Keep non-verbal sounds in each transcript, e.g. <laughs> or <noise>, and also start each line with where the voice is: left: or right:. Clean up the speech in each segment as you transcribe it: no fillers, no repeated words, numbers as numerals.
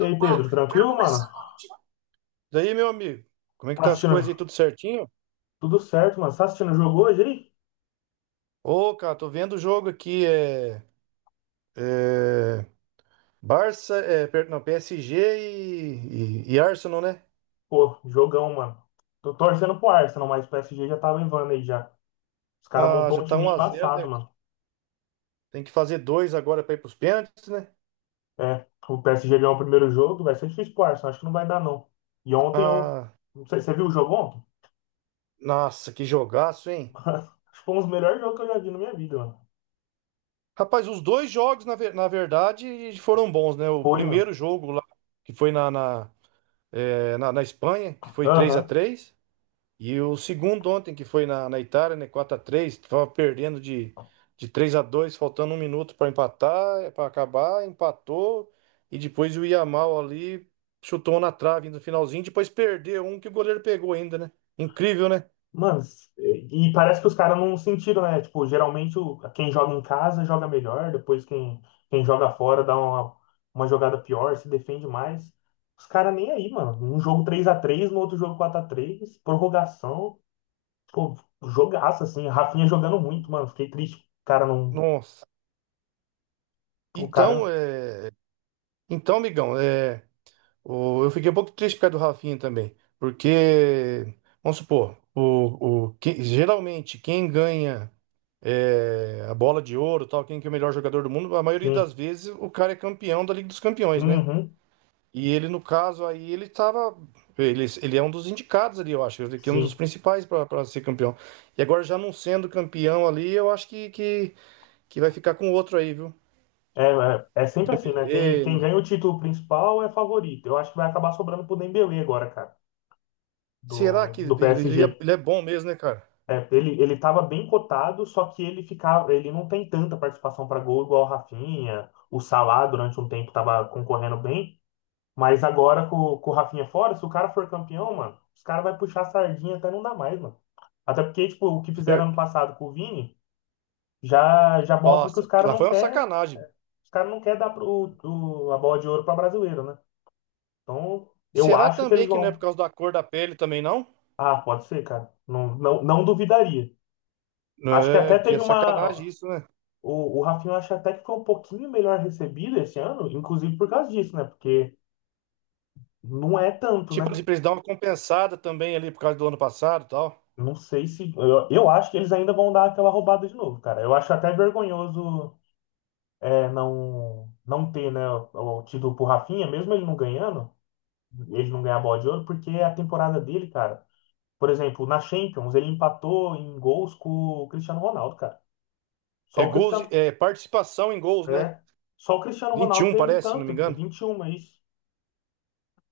left: E aí, Pedro, tranquilo, mano?
right: Daí, meu amigo, como é que
left: Tá
right: tá as coisas aí?
left: assistindo?
right: Tudo certinho?
left: Tudo certo, mano? Tá assistindo o jogo hoje aí?
right: Ô, cara, tô vendo o jogo aqui, é Barça, não, PSG e Arsenal, né?
left: Pô, jogão, mano. Tô torcendo pro Arsenal, mas o PSG já tava em vana aí já. Os caras
right: Ah, já
left: montou um
right: tá um
left: time
right: a zero
left: embaçado,
right: né?
left: mano.
right: Tem que fazer dois agora pra ir pros pênaltis, né?
left: É, o PSG ganhou o primeiro jogo, vai ser difícil pro Arsenal, acho que não vai dar não. E ontem eu.
right: Ah,
left: Não sei, você viu o jogo ontem?
right: Nossa, que jogaço,
left: <laughs>
right: hein?
left: Acho que foi um dos melhores jogos que eu já vi na minha vida, mano.
right: Rapaz, os dois jogos, na verdade, foram bons, né? O
left: Foi, mano.
right: primeiro jogo lá, que foi na Espanha, que foi três a
left: Aham.
right: três E o segundo ontem, que foi na Itália, né? 4x3, tava perdendo de 3 a 2, faltando um minuto para empatar, para acabar, empatou. E depois o Yamal ali chutou na trave no finalzinho, depois perdeu um que o goleiro pegou ainda, né? Incrível, né?
left: Mano, e parece que os caras não sentiram, né? Tipo, geralmente quem joga em casa joga melhor, depois quem joga fora dá uma jogada pior, se defende mais. Os caras nem aí, mano. Um jogo 3-3 no outro jogo 4-3 prorrogação. Pô, jogaço, assim. Rafinha jogando muito, mano. Fiquei triste. O cara não.
right: Nossa.
left: O
right: Então,
left: cara.
right: é, amigão, é. Eu fiquei um pouco triste por causa do Rafinha também, porque, vamos supor, geralmente quem ganha é, a bola de ouro, tal, quem que é o melhor jogador do mundo, a maioria
left: Sim.
right: das vezes o cara é campeão da Liga dos Campeões, né?
left: Uhum.
right: E ele, no caso, aí ele estava. Ele é um dos indicados ali, eu acho, ele que é um dos
left: Sim.
right: principais para ser campeão. E agora, já não sendo campeão ali, eu acho que vai ficar com outro aí, viu?
left: É sempre assim, né? Quem,
right: Dembélé,
left: quem
right: não.
left: ganha o título principal é favorito. Eu acho que vai acabar sobrando pro Dembélé agora, cara.
right: Será
left: Do,
right: que ele,
left: do
right: ele é
left: PSG.
right: ele é bom mesmo, né, cara?
left: É, ele estava bem cotado, só que ele ficava, ele não tem tanta participação para gol igual o Rafinha. O Salah durante um tempo estava concorrendo bem, mas agora com o Rafinha fora, se o cara for campeão, mano, os caras vai puxar a sardinha até não dá mais, mano. Até porque, tipo, o que fizeram ano passado com o Vini já mostra que
right: Nossa,
left: os
right: que
left: caras
right: lá
left: não
right: foi uma
left: quer,
right: sacanagem.
left: os cara não quer dar a bola de ouro para brasileiro, né? Então, eu
right: Será
left: acho que
right: também
left: eles
right: que não é por
left: vão.
right: causa da cor da pele também, não?
left: Ah, pode ser, cara. Não, não, não duvidaria.
right: Não.
left: Acho que até
right: É que é
left: teve
right: sacanagem
left: uma.
right: isso, né?
left: O Rafinha eu acho até que foi um pouquinho melhor recebido esse ano, inclusive por causa disso, né? Porque não é tanto,
right: Tipo
left: né?
right: assim, pra eles dar uma compensada também ali por causa do ano passado e tal.
left: Não sei se. Eu acho que eles ainda vão dar aquela roubada de novo, cara. Eu acho até vergonhoso não ter, né, o título pro Rafinha, mesmo ele não ganhando, ele não ganhar a bola de ouro, porque é a temporada dele, cara. Por exemplo, na Champions, ele empatou em gols com o Cristiano Ronaldo, cara.
right: É
left: Só o
right: gols,
left: Cristiano.
right: é participação em gols, né?
left: É. Só o Cristiano
right: Vinte e
left: Ronaldo
right: um
left: teve
right: parece, se não
left: tanto,
right: me
left: é
right: engano.
left: 21 é isso.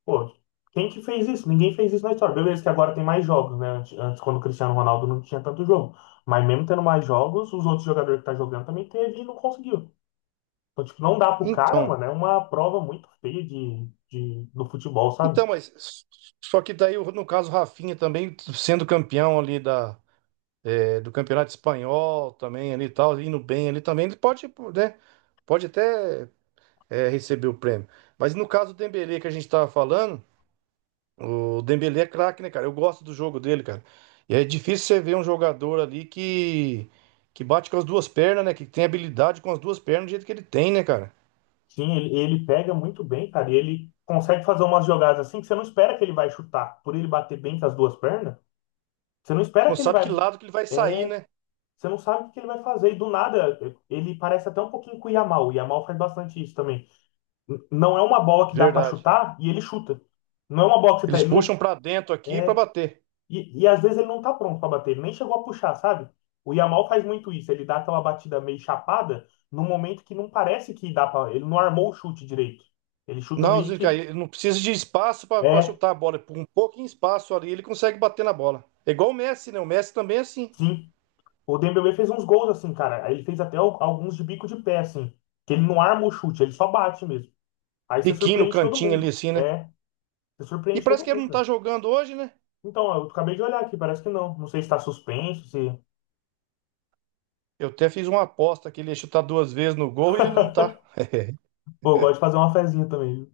left: Pô, quem que fez isso? Ninguém fez isso na história. Beleza que agora tem mais jogos, né? Antes, quando o Cristiano Ronaldo não tinha tanto jogo. Mas mesmo tendo mais jogos, os outros jogadores que tá jogando também teve e não conseguiu. Então, tipo, não dá pro cara,
right: Então,
left: mano. É uma prova muito feia do futebol, sabe?
right: então, mas só que daí, no caso, o Rafinha também sendo campeão ali da, é, do Campeonato Espanhol também ali e tal, indo bem ali também, ele pode, né? Pode até é, receber o prêmio. Mas no caso do Dembélé que a gente tava falando, o Dembélé é craque, né, cara? Eu gosto do jogo dele, cara. E é difícil você ver um jogador ali que bate com as duas pernas, né? Que tem habilidade com as duas pernas do jeito que ele tem, né, cara?
left: Sim, ele pega muito bem, cara. E ele consegue fazer umas jogadas assim que você não espera que ele vai chutar. Por ele bater bem com as duas pernas, você não
right: Você
left: espera
right: não
left: que ele
right: sabe que
left: vai...
right: lado que ele vai sair,
left: É,
right: né?
left: você não sabe o que ele vai fazer. E do nada, ele parece até um pouquinho com o Yamal. O Yamal faz bastante isso também não é uma bola que dá pra
right: Verdade.
left: chutar e ele chuta. Não é uma bola que você tá,
right: Eles
left: ele não
right: puxam pra dentro aqui pra
left: é
right: bater.
left: e às vezes ele não tá pronto pra bater, ele nem chegou a puxar, sabe? O Yamal faz muito isso, ele dá aquela batida meio chapada num momento que não parece que dá pra. Ele não armou o chute direito. Ele chuta
right: Não,
left: meio
right: Zica,
left: que
right: ele não precisa de espaço pra
left: é,
right: chutar a bola. Por um pouquinho de espaço ali, ele consegue bater na bola. É igual o Messi, né? O Messi também é assim.
left: sim. O Dembélé fez uns gols assim, cara. Ele fez até alguns de bico de pé assim, que ele não arma o chute, ele só bate mesmo. Aí você
right: Biquinho no
left: surpreende todo
right: cantinho ali,
left: mundo.
right: assim, né?
left: É, você
right: E
left: surpreende
right: parece
left: todo
right: que ele
left: mundo,
right: não tá
left: cara.
right: jogando hoje, né?
left: Então, eu acabei de olhar aqui, parece que não. Não sei se tá suspenso, se
right: Eu até fiz uma aposta que ele ia chutar duas vezes no gol e ele não tá.
left: Pô, eu gosto de fazer uma fezinha também. Viu?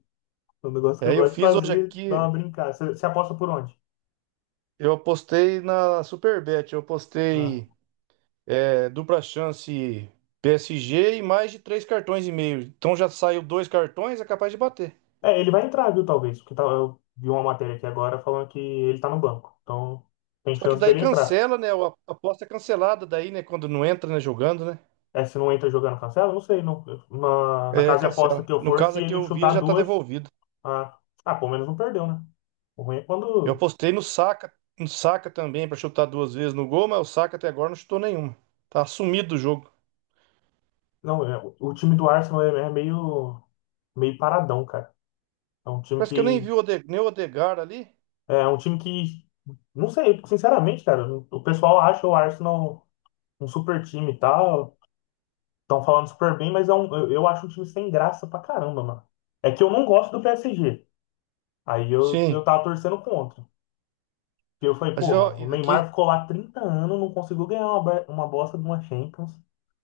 left: É um negócio que eu
right: Aí eu
left: gosto de
right: fiz hoje
left: fazer, dar uma
right: aqui,
left: brincada. Você aposta por onde?
right: eu apostei na Superbet, eu
left: Ah.
right: apostei é, dupla chance PSG e mais de três cartões e meio. Então já saiu dois cartões, é capaz de bater.
left: É, ele vai entrar, viu, talvez. Porque eu vi uma matéria aqui agora falando que ele tá no banco. Então, tem
right: Só que
left: chance
right: daí
left: dele entrar.
right: cancela, né? A aposta é cancelada daí, né? Quando não entra, né? Jogando, né?
left: É, se não entra jogando cancela, não sei. Não, na
right: É,
left: casa de aposta
right: cancela.
left: que eu
right: No
left: for, se
right: caso aqui,
left: ele
right: o Vila
left: chutar
right: já tá
left: duas,
right: devolvido.
left: ah, ah, pelo menos não perdeu, né? O ruim é
right: Eu
left: quando.
right: apostei no Saka, no Saka também pra chutar duas vezes no gol, mas o Saka até agora não chutou nenhuma. Tá sumido do jogo.
left: Não, é, o time do Arsenal é meio paradão, cara. É um time
right: Parece que eu nem
left: que
right: vi o Ode- nem o Odegar ali.
left: É um time que, não sei, sinceramente, cara, o pessoal acha o Arsenal um super time e tal, estão falando super bem, mas eu acho um time sem graça pra caramba, mano. É que eu não gosto do PSG, aí eu
right: Sim.
left: tava torcendo contra. E eu falei,
right: Mas,
left: pô,
right: ó,
left: mano, o
right: quem-
left: Neymar ficou lá 30 anos, não conseguiu ganhar uma bosta de uma Champions.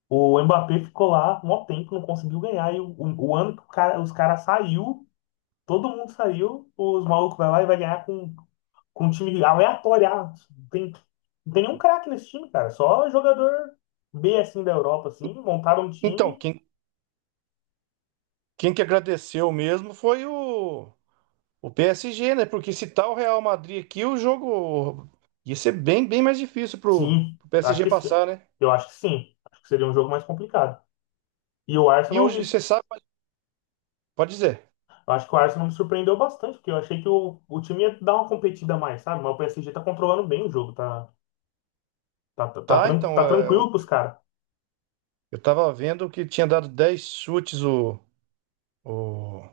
left: O Mbappé ficou lá mó tempo, não conseguiu ganhar. E o ano que os caras saiu, todo mundo saiu, os malucos vai lá e vai ganhar com um time aleatório. Ah, não tem nenhum craque nesse time, cara. Só jogador B assim da Europa, assim, montaram um
right: então,
left: time.
right: quem, quem que agradeceu mesmo foi o PSG, né? Porque se tá o Real Madrid aqui, o jogo ia ser bem mais difícil
left: Sim,
right: pro
left: acho
right: PSG
left: que sim.
right: passar, né?
left: Eu acho que sim. Acho que seria um jogo mais complicado. E o
right: E o,
left: Arsenal,
right: e você sabe, pode dizer.
left: eu acho que o Arsenal me surpreendeu bastante, porque eu achei que o time ia dar uma competida a mais, sabe? Mas o PSG tá controlando bem o jogo, tá, tá, tá, tá,
right: Tá,
left: tran-
right: então,
left: tá tranquilo pros caras.
right: eu tava vendo que tinha dado 10 chutes o,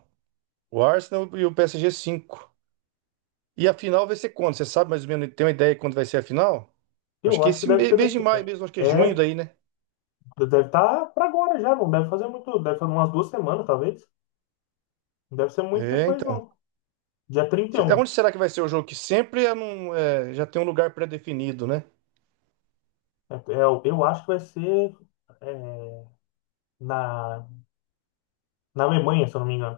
right: o Arsenal e o PSG 5. E a final vai ser quando? Você sabe mais ou menos, tem uma ideia de quando vai ser a final? Acho
left: Eu
right: que
left: acho que
right: esse
left: deve
right: me-
left: ser
right: mês de
left: daqui.
right: maio mesmo, acho que é junho
left: É,
right: daí, né?
left: deve estar pra agora já, não deve fazer muito, deve fazer umas 2 semanas, talvez. Não deve ser muito
right: É,
left: depois,
right: então.
left: não. Dia trinta e um
right: Onde será que vai ser o jogo? Que sempre é num- é, já tem um lugar pré-definido, né?
left: Eu acho que vai ser é, na, na Alemanha, se eu não me engano.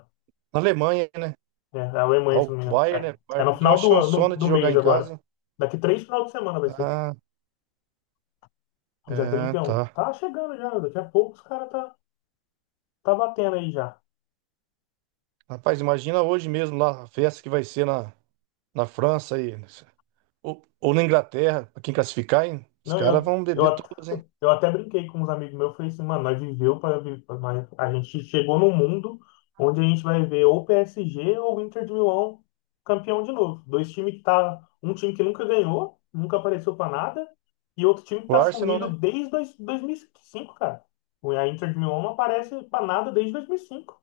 right: Na Alemanha, né?
left: É, na
right: Ah,
left: Alemanha, se eu
right: o
left: não me engano.
right: Bayern,
left: É,
right: né? O
left: é
right: Bayern
left: no
right: pediu uma
left: final do, ano-
right: chansona
left: do,
right: de
left: do
right: jogar
left: mês
right: em
left: agora.
right: casa, hein?
left: Daqui 3 final de semana vai ser.
right: Ah,
left: Dia
right: é,
left: 31
right: tá.
left: Tá chegando já, daqui a pouco os caras tá batendo aí já.
right: Rapaz, imagina hoje mesmo lá a festa que vai ser na França aí. Ou na Inglaterra, pra quem classificar, hein? Os
left: Não,
right: caras vão beber
left: eu,
right: todas, hein?
left: Eu até brinquei com uns amigos meus, falei assim, mano, nós viveu para a gente chegou num mundo onde a gente vai ver ou PSG ou Inter de Milão campeão de novo. Dois times que tá, um time que nunca ganhou, nunca apareceu para nada, e outro time que
right: O
left: tá
right: Arsenal,
left: sumido
right: né?
left: desde 2005, cara. A Inter de Milão não aparece para nada desde 2005.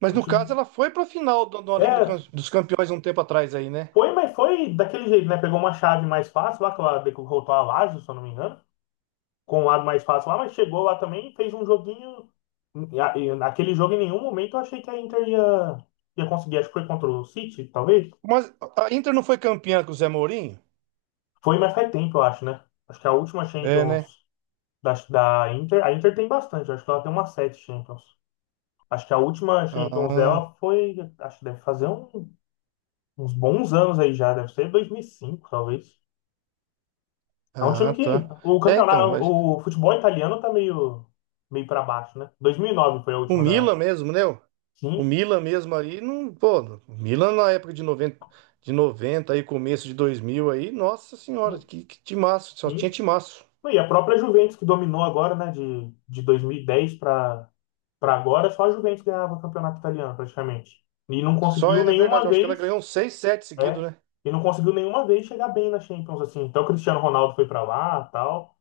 right: Mas
left: O
right: no
left: time-
right: caso, ela foi pra final da da Liga
left: É,
right: Dos Campeões um tempo atrás aí, né?
left: foi, mas foi daquele jeito, né? Pegou uma chave mais fácil lá, que ela derrotou a Lazio, se eu não me engano, com o lado mais fácil lá, mas chegou lá também, fez um joguinho. E naquele jogo, em nenhum momento, eu achei que a Inter ia conseguir. Acho que foi contra o City, talvez.
right: Mas a Inter não foi campeã com o Zé Mourinho?
left: Foi, mas faz tempo, eu acho, né? Acho que é a última
right: É, né?
left: Champions da Inter. A Inter tem bastante, eu acho que ela tem umas sete Champions. Acho que a última Champions
right: Ah.
left: dela foi. Acho que deve fazer uns bons anos aí já, deve ser 2005 talvez. É um
right: Ah,
left: time que.
right: tá.
left: O
right: É,
left: campeonato.
right: então, mas
left: O futebol italiano tá meio, para baixo, né? 2009 foi a
right: o
left: última da.
right: Milan mesmo, né? O
left: Sim.
right: Milan mesmo aí, não, pô, o Milan na época de 90 aí, começo de 2000 aí, nossa senhora, que timaço, só tinha
left: Sim.
right: timaço.
left: E a própria Juventus que dominou agora, né, de 2010 para agora, só a Juventus ganhava o campeonato italiano praticamente. E não
right: Só
left: conseguiu
right: é, é verdade,
left: nenhuma
right: eu acho que ela
left: vez,
right: ganhou uns 6, 7 seguidos,
left: é,
right: né?
left: e não conseguiu nenhuma vez chegar bem na Champions assim. Então o Cristiano Ronaldo foi para lá, tal,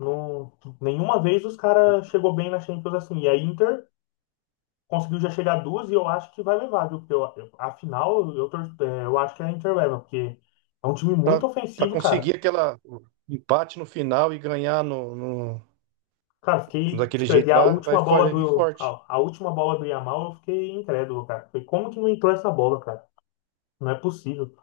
left: não nenhuma vez os caras chegou bem na Champions assim. E a Inter conseguiu já chegar duas e eu acho que vai levar, viu? Porque afinal eu acho que a Inter leva, porque é um time
right: Pra,
left: muito
right: pra
left: ofensivo, cara.
right: conseguir aquela o empate no final e ganhar no-
left: Cara, fiquei.
right: daquele
left: E
right: jeito
left: a
right: lá,
left: última bola
right: vai vir
left: do.
right: forte.
left: A última bola do Yamal, eu fiquei incrédulo, cara. Falei, como que não entrou essa bola, cara? Não é possível. O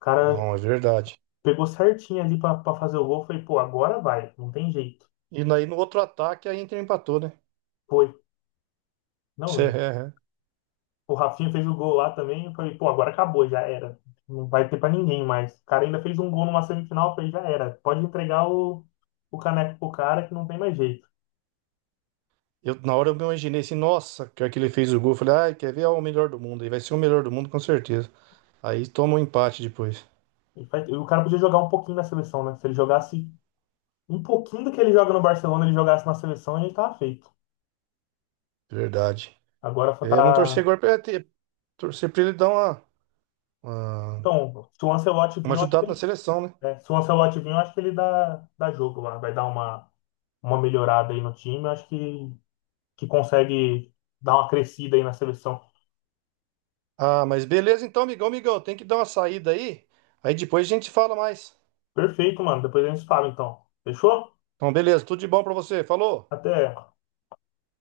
left: cara
right: Não, é verdade.
left: pegou certinho ali pra fazer o gol. Falei, pô, agora vai. Não tem jeito.
right: E aí no outro ataque a Inter empatou, né?
left: Foi.
right: Isso
left: Não,
right: é.
left: o Rafinha fez o gol lá também. Eu falei, pô, agora acabou, já era. Não vai ter pra ninguém mais. O cara ainda fez um gol numa semifinal. Eu falei, já era. Pode entregar o caneco pro cara que não tem mais jeito.
right: Eu, na hora eu me imaginei assim, nossa, que hora que ele fez o gol, eu falei, ai, quer ver? Ah, o melhor do mundo, aí vai ser o melhor do mundo com certeza. Aí toma um empate depois.
left: E o cara podia jogar um pouquinho na seleção, né? Se ele jogasse um pouquinho do que ele joga no Barcelona, ele jogasse na seleção, ele tava feito.
right: Verdade.
left: Agora só
right: É, vamos torcer
left: tá.
right: agora torcer pra ele dar uma,
left: Então, se o Ancelotti vir,
right: uma
left: eu acho que
right: ajudada na
left: ele.
right: seleção, né?
left: Se o Ancelotti vir, eu acho que ele dá jogo lá. Vai dar uma melhorada aí no time. Eu acho que consegue dar uma crescida aí na seleção.
right: Ah, mas beleza então, amigão, tem que dar uma saída aí. Aí depois a gente fala mais.
left: Perfeito, mano. Depois a gente fala, então. Fechou?
right: Então, beleza, tudo de bom pra você. Falou!
left: Até.